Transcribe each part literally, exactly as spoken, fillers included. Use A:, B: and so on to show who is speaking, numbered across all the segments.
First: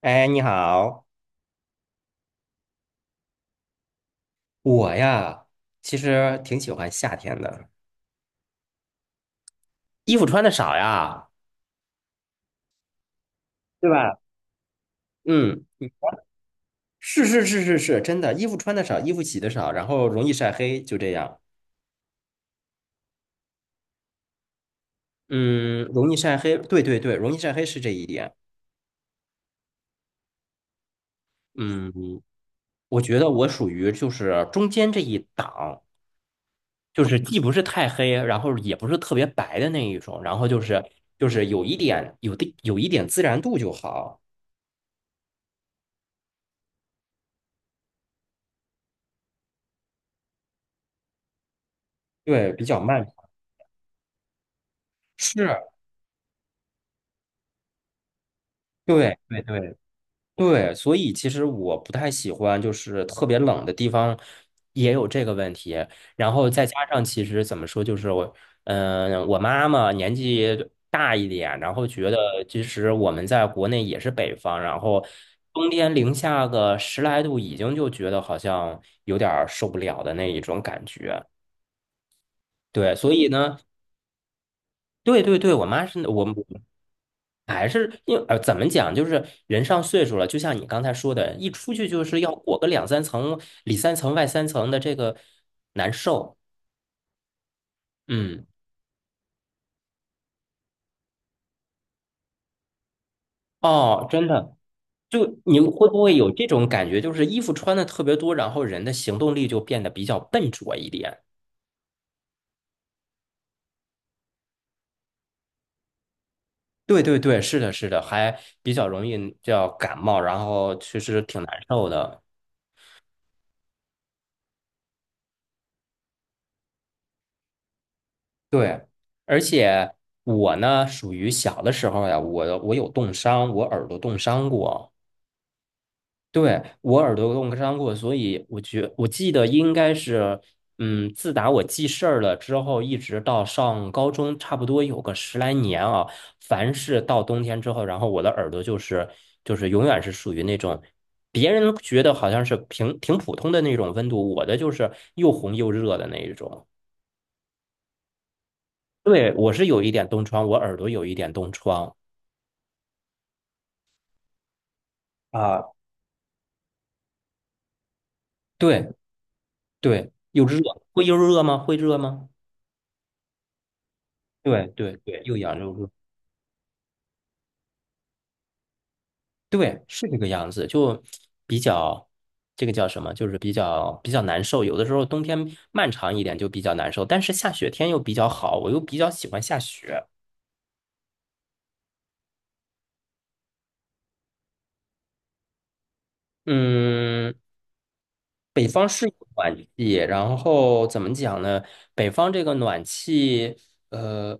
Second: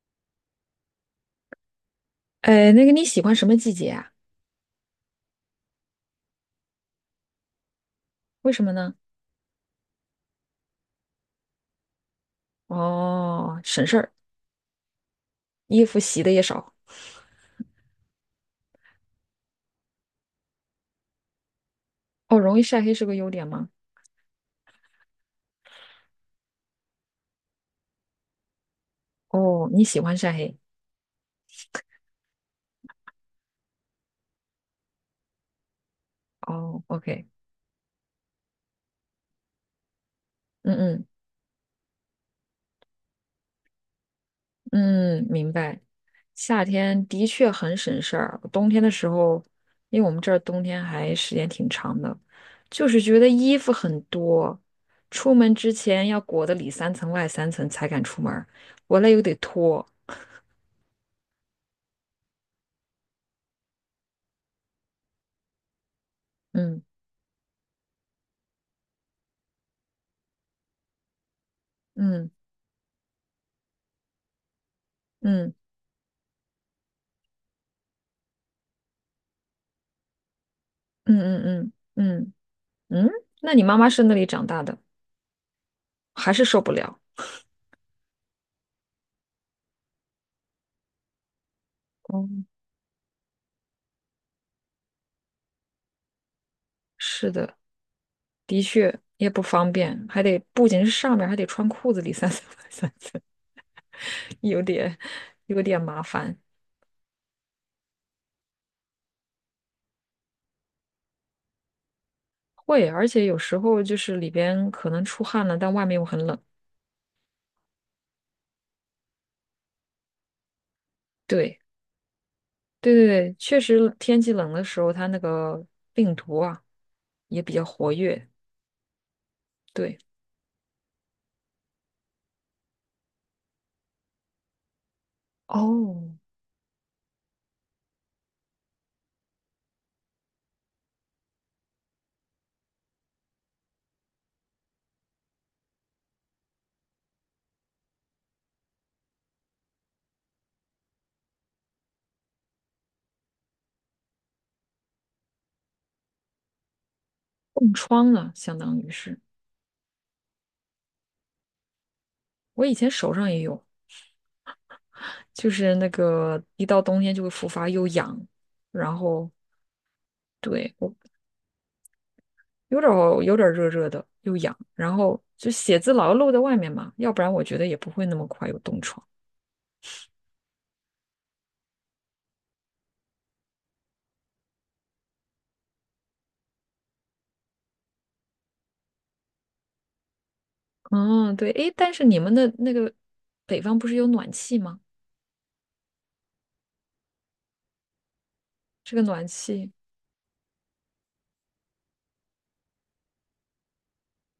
A: 哎，你好，
B: 哎，那个你喜欢什么季节啊？
A: 我呀，其实挺喜欢夏天的，
B: 为什么呢？
A: 衣服穿的少呀，
B: 哦，省
A: 对
B: 事儿，
A: 吧？嗯，
B: 衣服洗的也少。
A: 是是是是是，真的，衣服穿的少，衣服洗的少，然后容易晒黑，就这样。
B: 哦，容易晒黑是个优点吗？
A: 嗯，容易晒黑，对对对，容易晒黑是这一点。
B: 哦，你喜欢晒黑。
A: 嗯，我觉得我属于就是中间这一档，
B: 哦
A: 就是
B: ，OK,
A: 既不是太黑，然后也不是特别白的那一种，然后就
B: 嗯
A: 是
B: 嗯
A: 就是有一点有的有一点自然度就好，
B: 嗯，明白。夏天的确很省事儿，冬天的时候，因为我们这儿冬天还时间挺长的，
A: 对，比较
B: 就是
A: 慢。
B: 觉得衣服很多，出
A: 是，
B: 门之前要裹得里三层外三层才敢出门儿，回来
A: 对
B: 又得
A: 对对
B: 脱。
A: 对，所以其实我不太喜欢，就是特别冷的地方也有这个问题。然后再加上，其实怎么说，就是我，嗯、我妈妈年纪大一点，然后觉得
B: 嗯
A: 其实我们在国内也是北方，然后
B: 嗯
A: 冬天零下个十来度，已经就觉得好像有点儿受不了的那一种感
B: 嗯
A: 觉。
B: 嗯嗯嗯
A: 对，
B: 嗯。嗯嗯，
A: 所以
B: 那
A: 呢，
B: 你妈妈是那里长大的，
A: 对对对，我妈是我。
B: 还是受不了？
A: 还是因为呃，怎么讲，就是人上岁数了，就像你刚才说的，一出去就是
B: 哦，
A: 要裹个两三层、里三层外三层的，这个难受。
B: 是的，
A: 嗯，
B: 的确也不方便，还得不仅是上面还得穿裤子里三三三 三次，
A: 哦，真的，
B: 有点
A: 就你
B: 有点
A: 会不
B: 麻
A: 会有
B: 烦。
A: 这种感觉，就是衣服穿的特别多，然后人的行动力就变得比较笨拙一点？
B: 会，而且有时候就是里边可能出汗了，但外面又很冷。
A: 对对对，是的，是的，还比较容易叫感冒，然后其实挺难
B: 对，
A: 受的。
B: 对对对，确实天气冷的时候，它那个病毒啊也比较活跃。
A: 对，而且
B: 对，
A: 我呢，属于小的时候呀，我我有冻伤，我耳朵冻伤过。
B: 哦，
A: 对，我耳朵冻伤过，所以我觉我记得应该是，嗯，自打我记事儿了之后，一直到上高中，差不多有个十来年啊。凡是到冬天之后，然后我的耳朵就是就是永远是属于那种，别人觉得好像是平挺普通的那种温度，我的就是又红又热的那一种。
B: 冻疮了，相当于是
A: 对，我是有一点冻疮，我耳朵有一点冻疮。
B: 我以前手上也有。就
A: 啊，
B: 是那个一到冬天就会复发，又痒，
A: 对
B: 然后
A: 对，又热，
B: 对我
A: 会又热吗？会热吗？
B: 有点儿有点儿热热的，又痒，
A: 对
B: 然
A: 对
B: 后
A: 对，又
B: 就
A: 痒又
B: 写
A: 热。
B: 字老要露在外面嘛，要不然我觉得也不会那么快有冻疮。
A: 对，是这个样子，就比较这个叫什么，就是比较比较难受。有的时候冬天漫长一点就比较难受，但是下雪天又比较好，我又比较喜欢下雪。
B: 嗯，对，诶，但是你们的那个北方不是有暖气吗？
A: 嗯，北方
B: 这个
A: 是有
B: 暖
A: 暖
B: 气，
A: 气，然后怎么讲呢？北方这个暖气，呃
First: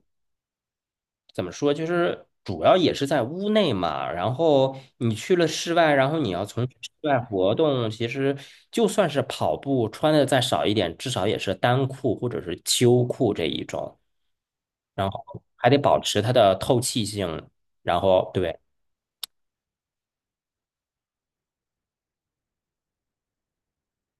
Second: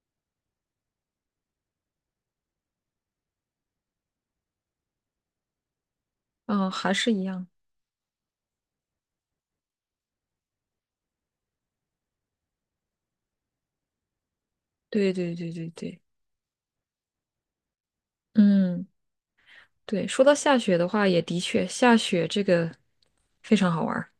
A: 怎么说，就是主要也是在屋内嘛。然后你去了室外，然后你要从事
B: 嗯，
A: 室
B: 还是
A: 外
B: 一样。
A: 活动，其实就算是跑步，穿的再少一点，至少也是单裤或者是秋裤这一种，然
B: 对
A: 后
B: 对对
A: 还
B: 对
A: 得保
B: 对，
A: 持它的透气性。然后对，
B: 嗯，对，说到下雪的话，也的确下雪这个非常好玩儿。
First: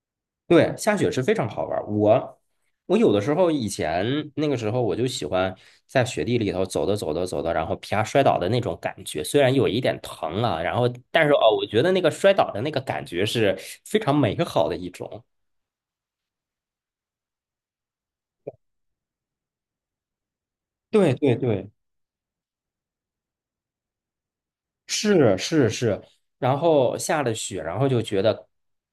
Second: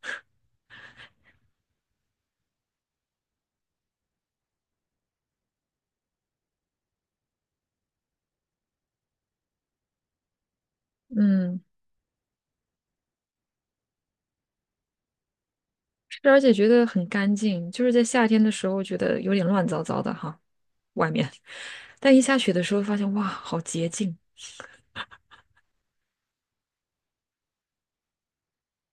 A: 对，下雪是非常好玩儿。我我有的时候以前那个时候我就喜欢在雪地里头走着走着走着，然后啪摔倒的那种感觉，虽然有一点疼啊，然后但是哦，
B: 嗯，
A: 我觉得那个摔倒的那个感觉是非常美好的一种。
B: 是，而且觉得很干净，就是在夏天的时候觉得有点乱糟糟的哈。外
A: 对
B: 面，
A: 对对，
B: 但一下雪的时候发现，哇，好洁净，
A: 是是是。然后下了雪，然后就觉得，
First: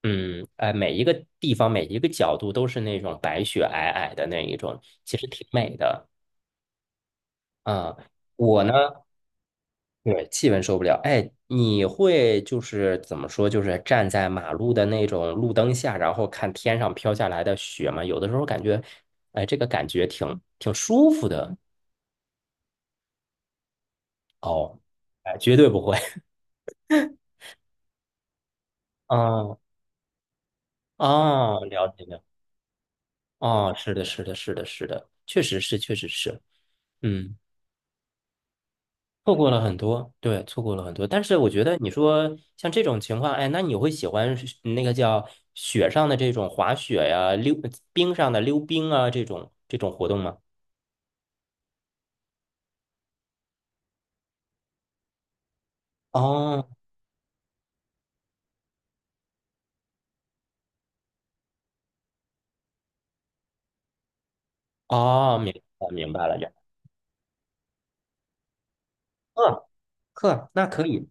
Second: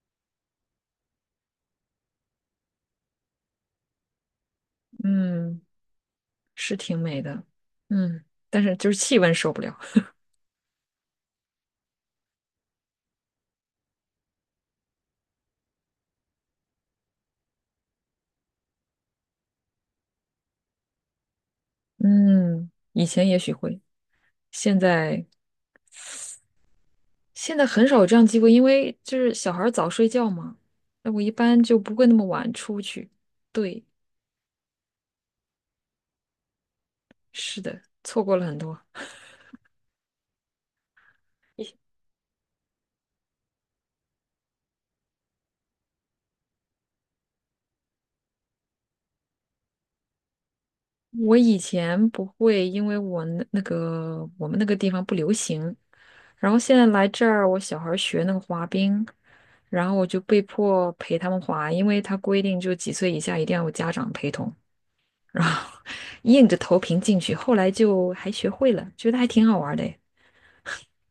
A: 嗯，哎，每一个地方每一个角度都是那种白雪皑皑的那一种，其实挺
B: 嗯，
A: 美的。
B: 是挺美的，
A: 嗯，
B: 嗯，但
A: 我
B: 是就是
A: 呢。
B: 气温受不了，
A: 对，气温受不了。哎，你会就是怎么说，就是站在马路的那种路灯下，然后看天上飘下来的雪吗？有的时候感觉，哎，这个感觉挺挺舒服的
B: 嗯，以前也许会，
A: 哦。
B: 现在
A: 哎，绝对不会。
B: 现在很少有这样机会，因为就是小
A: 嗯
B: 孩儿早睡觉嘛，那我一
A: 啊，
B: 般就
A: 了
B: 不
A: 解
B: 会那
A: 了。
B: 么晚出去，
A: 哦，
B: 对，
A: 是的，是的，是的，是的，确实是，确实是。嗯。
B: 是的，错过了很多，
A: 错过了很多，对，错过了很多。但是我觉得你说像这种情况，哎，那你会喜欢是那个叫雪上的这种滑雪呀、溜冰上的溜冰啊这种这种活动吗？
B: 我以前不会，因为我那那个我们那个地方不流行，然后
A: 哦
B: 现在来这儿，我小孩儿学那个滑冰，然后我就被迫陪他们滑，因为他规定就几岁以下一定要有家长陪同，
A: 哦，
B: 然
A: 明
B: 后
A: 白了 明白了，就
B: 硬着头皮进去，后来就还学会了，觉得还挺好
A: 呵
B: 玩的诶
A: 呵，那可以。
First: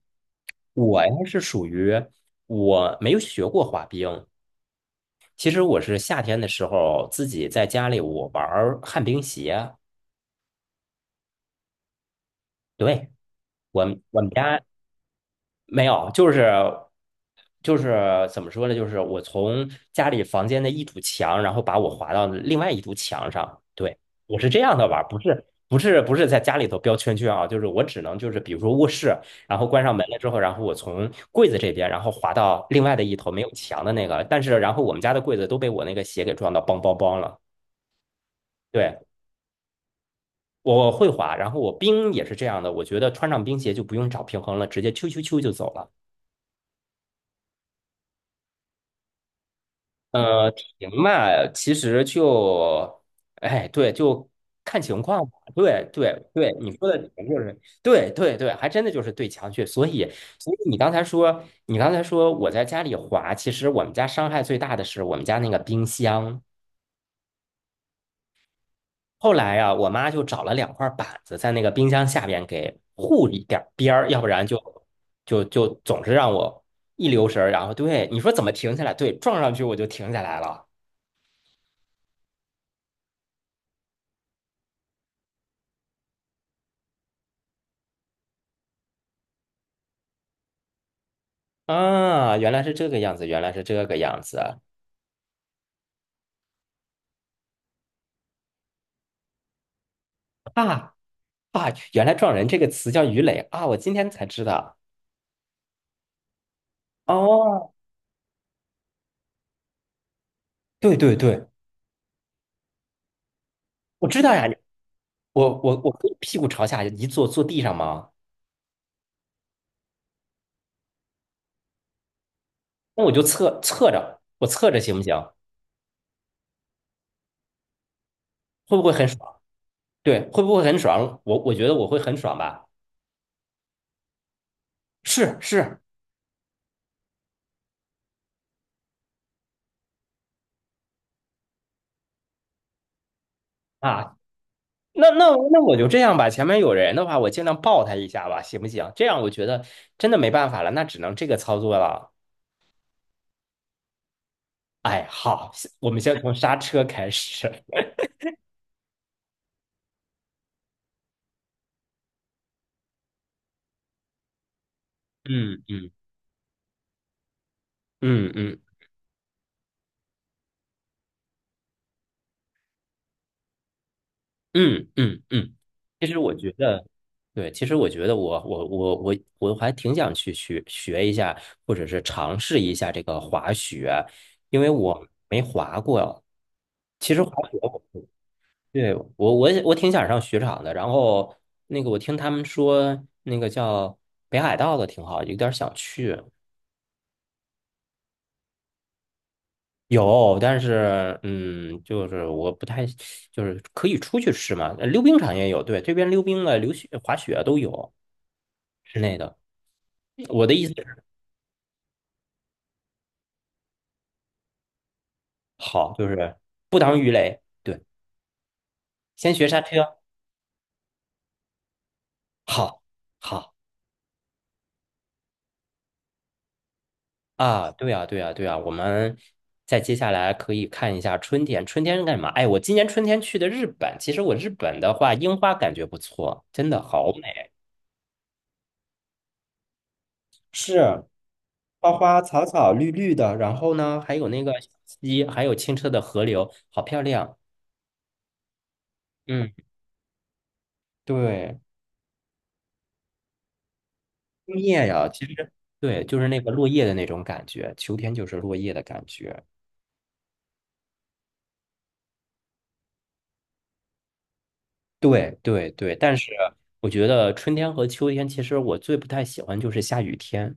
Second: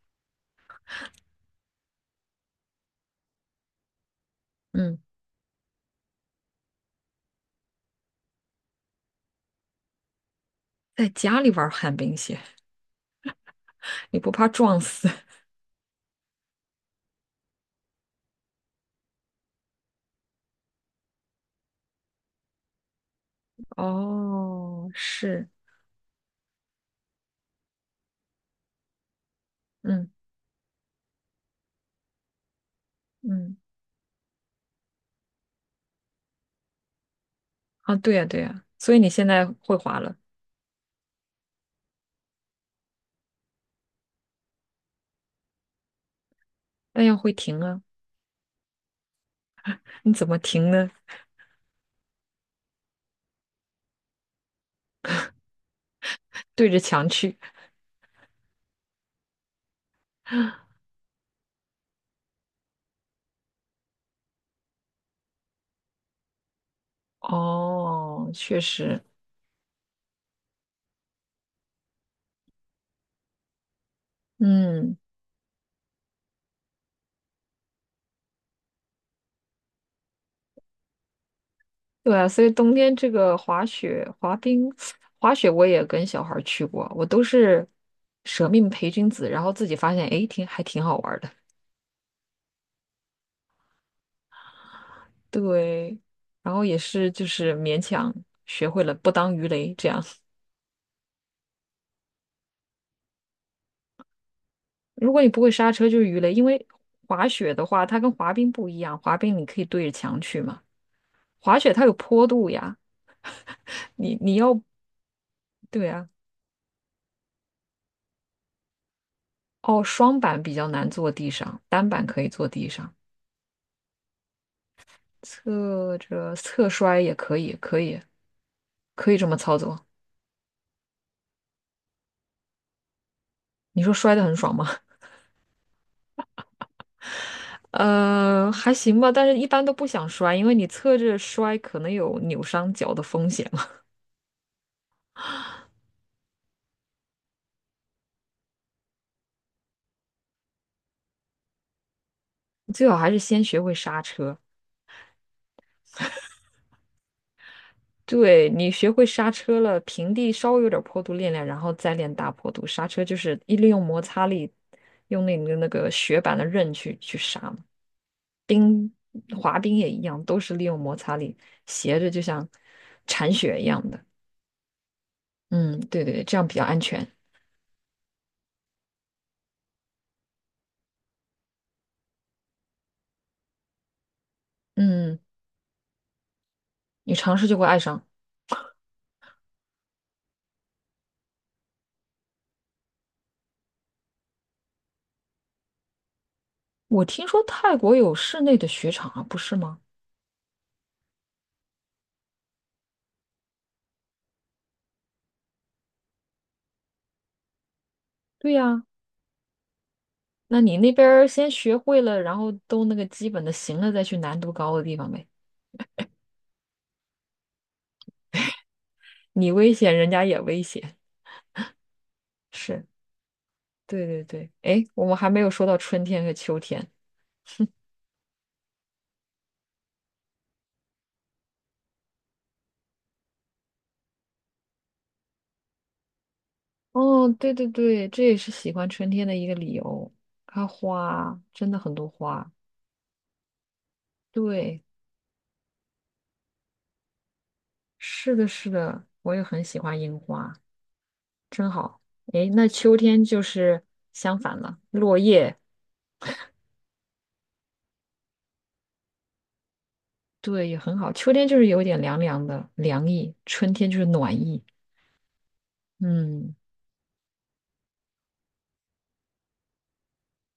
A: 我呀是属于我没有学过滑冰，
B: 嗯，
A: 其实我是夏天的时候自己在家里我玩儿旱冰鞋。
B: 在家里玩旱冰鞋，
A: 对，我们
B: 你
A: 我们
B: 不怕
A: 家。
B: 撞死？
A: 没有，就是就是怎么说呢？就是我从家里房间的一堵墙，然后把我划到另外一堵墙上。对，我是这样的
B: 哦，
A: 玩儿不是
B: 是，
A: 不是不是在家里头标圈圈啊，就是我只能就是比如说卧室，然后关上门
B: 嗯
A: 了之后，然后我从柜子这边，然后滑到另外的一头没有
B: 嗯，
A: 墙的那个，但是然后我们家的柜子都被我那个鞋给撞到梆梆梆了。
B: 啊，对呀对呀，所
A: 对，
B: 以你现在会滑了，
A: 我会滑，然后我冰也是这样的，我觉得穿上冰鞋就不用找平衡了，直接啾啾啾就走了。
B: 但要会停啊，你怎么
A: 呃，
B: 停
A: 停
B: 呢？
A: 嘛，其实就，哎，对，就看情况吧。对对对，
B: 对
A: 你
B: 着
A: 说的
B: 墙
A: 停就
B: 去。
A: 是，对对对，还真的就是对墙去。所以，所以你刚才说，你刚才说我在家里滑，其实我们家伤害最大的是我们家那个冰箱。
B: 哦，确实，
A: 后来啊，我妈就找了两块板子在那个冰箱下边给护一点儿边儿，要不然就
B: 嗯，
A: 就就总是让我一留神儿然后对你说怎么停下来？对，撞上去我就停下来了。
B: 对啊，所以冬天这个滑雪、滑冰、滑雪我也跟小孩儿去过，我都是舍命陪君子，然后自己发现，诶，挺还挺好玩儿的。
A: 啊，原来是这个样子，原来是这个样子啊
B: 对，然后也是就是勉强学会了不当鱼雷这样。
A: 啊！啊原来“撞人”这个词叫鱼雷啊，我今天才知道。
B: 如果你不会刹车就是鱼雷，因为滑雪的
A: 哦，
B: 话，它跟滑冰不一样，滑冰你可以对着墙去嘛，
A: 对对对，
B: 滑雪它有坡度呀，
A: 我
B: 你
A: 知道
B: 你
A: 呀。
B: 要。
A: 我我
B: 对
A: 我
B: 啊，
A: 可以屁股朝下一坐，坐地上吗？
B: 哦，双板比较难坐地上，单板可以坐地上，
A: 那我就侧侧着，我侧着行不行？
B: 侧着侧摔也可以，可以，
A: 会不会很
B: 可以这么
A: 爽？
B: 操作。
A: 对，会不会很爽？我我觉得我会很爽吧。
B: 你说摔得很爽吗？
A: 是是
B: 呃，还行吧，但是一般都不想摔，因为你侧着摔可能有扭伤脚的风险嘛。
A: 啊，那那那我就这样吧。前面有人的话，我尽量抱他一下吧，行不行？这样我觉得真的没办法了，那只能这个操作了。
B: 最好还是先学会刹车。
A: 哎，好，我们先从刹车开始。
B: 对，你学会刹车了，平地稍微有点坡度练练，然后再练大坡度。刹车就是一利用摩擦力，用那个
A: 嗯
B: 那
A: 嗯
B: 个雪板的刃去去刹嘛。
A: 嗯嗯
B: 冰滑冰也一样，都是利用摩擦力，斜着就像铲雪一样的。
A: 嗯嗯嗯，
B: 嗯，对
A: 其
B: 对
A: 实
B: 对，
A: 我
B: 这样
A: 觉
B: 比较安
A: 得，
B: 全。
A: 对，其实我觉得我我我我我还挺想去学学一下，或者是尝试一下这个滑雪，因为我
B: 嗯，
A: 没滑过。其
B: 你
A: 实滑
B: 尝试就
A: 雪
B: 会爱
A: 我
B: 上。
A: 对，我我也我挺想上雪场的。然后那个我听他们说，那个叫北海道的挺好，有点想去。
B: 我听说泰国有室内的雪场啊，不是吗？
A: 有，但是嗯，就是我不太，就是可以出去吃嘛。呃溜冰场也有，对，这边溜冰的、溜雪、滑雪啊都有
B: 对呀，
A: 室内的。我的
B: 那
A: 意思
B: 你那
A: 是，
B: 边儿先学会了，然后都那个基本的行了，再去难度高的地方呗。
A: 好，就是不当鱼雷，对，先学
B: 你
A: 刹
B: 危险，
A: 车，
B: 人家也危险。
A: 好，
B: 是，
A: 好
B: 对对对。哎，我们还没有说到春天和秋天。
A: 啊，对啊，对啊，对啊。我们再接下来可以看一下春天，春天是干嘛？哎，我今年春天去的日本，其实我日本的话，樱花感觉不错，真的好
B: 哦，
A: 美。
B: 对对对，这也是喜欢春天的一个理由。它
A: 是，
B: 花真的很
A: 花
B: 多
A: 花草
B: 花，
A: 草绿绿的，然后呢，还有那个小
B: 对，
A: 溪，还有清澈的河流，好漂亮。
B: 是的，是的，我也
A: 嗯，
B: 很喜欢樱花，
A: 对，
B: 真好。诶，那秋天就是相
A: 枫
B: 反了，
A: 叶呀，
B: 落
A: 其实
B: 叶，
A: 对，就是那个落叶的那种感觉，秋天就是落叶的感觉。
B: 对，也很好。秋天就是有点凉凉的，凉意；春天就是暖意。
A: 对对对，但是
B: 嗯，
A: 我觉得春天和秋天，其实我最不太喜欢就是下雨天，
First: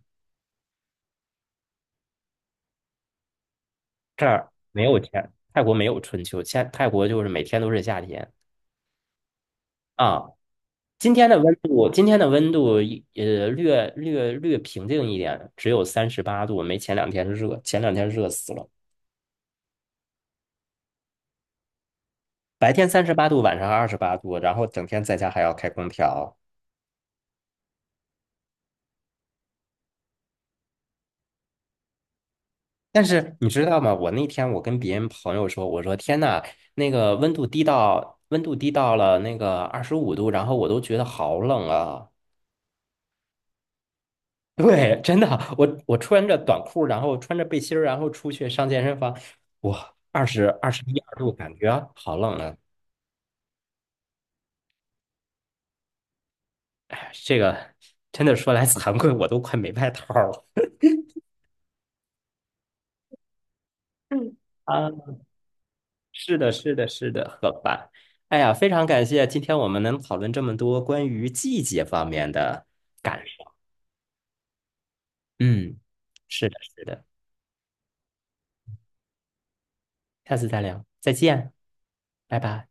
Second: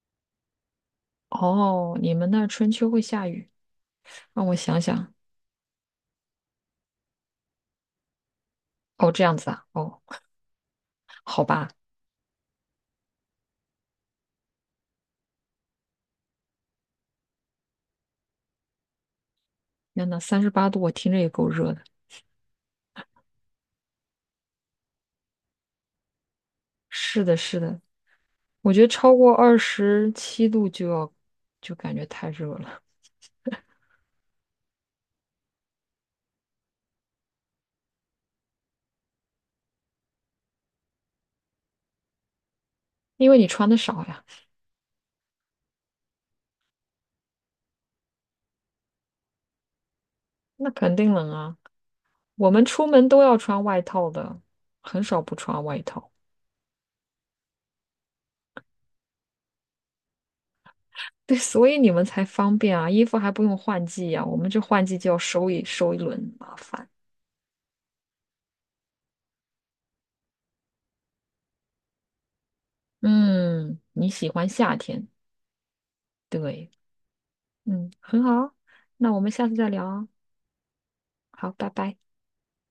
B: 哦，你们那儿春秋会下雨？
A: 这
B: 让
A: 儿
B: 我想
A: 没有
B: 想。
A: 天，泰国没有春秋，现泰国就是每天都是夏天
B: 哦，这样子啊。哦，
A: 啊。今天的
B: 好
A: 温
B: 吧。
A: 度，今天的温度一呃略略略平静一点，只有三十八度，没前两天热，前两天热死了。
B: 天呐，三十八度，我听着也够热的。
A: 白天三十八度，晚上二十八度，然后整天在家还要开空调。
B: 是的，是的，我觉得超过二十七度就要，就感觉太热了，
A: 但是你知道吗？我那天我跟别人朋友说，我说天呐，那个温度低到温度低到了那个二十五度，然后我都觉得好冷啊。
B: 因为你穿的少呀，
A: 对，真的，我我穿着短裤，然后穿着背心儿，然后出去上健身房，哇，二十
B: 那
A: 二十
B: 肯
A: 一
B: 定
A: 二度，
B: 冷
A: 感
B: 啊。
A: 觉好冷
B: 我
A: 啊。
B: 们出门都要穿外套的，很少不穿外套。
A: 这个真的说来惭愧，我都快没外套了。
B: 对，所以你们才方便啊，衣服还不用换季呀、我们这换
A: 啊，
B: 季就要收一收一轮，
A: 是的，
B: 麻
A: 是的，
B: 烦。
A: 是的，好吧。哎呀，非常感谢今天我们能讨论这么多关于季节方面的感受。
B: 嗯，你喜欢夏天，
A: 嗯，是的，
B: 对，
A: 是的，
B: 嗯，很好啊，那我们下次再聊啊。
A: 下次再聊，再
B: 好，
A: 见，
B: 拜拜。
A: 拜拜。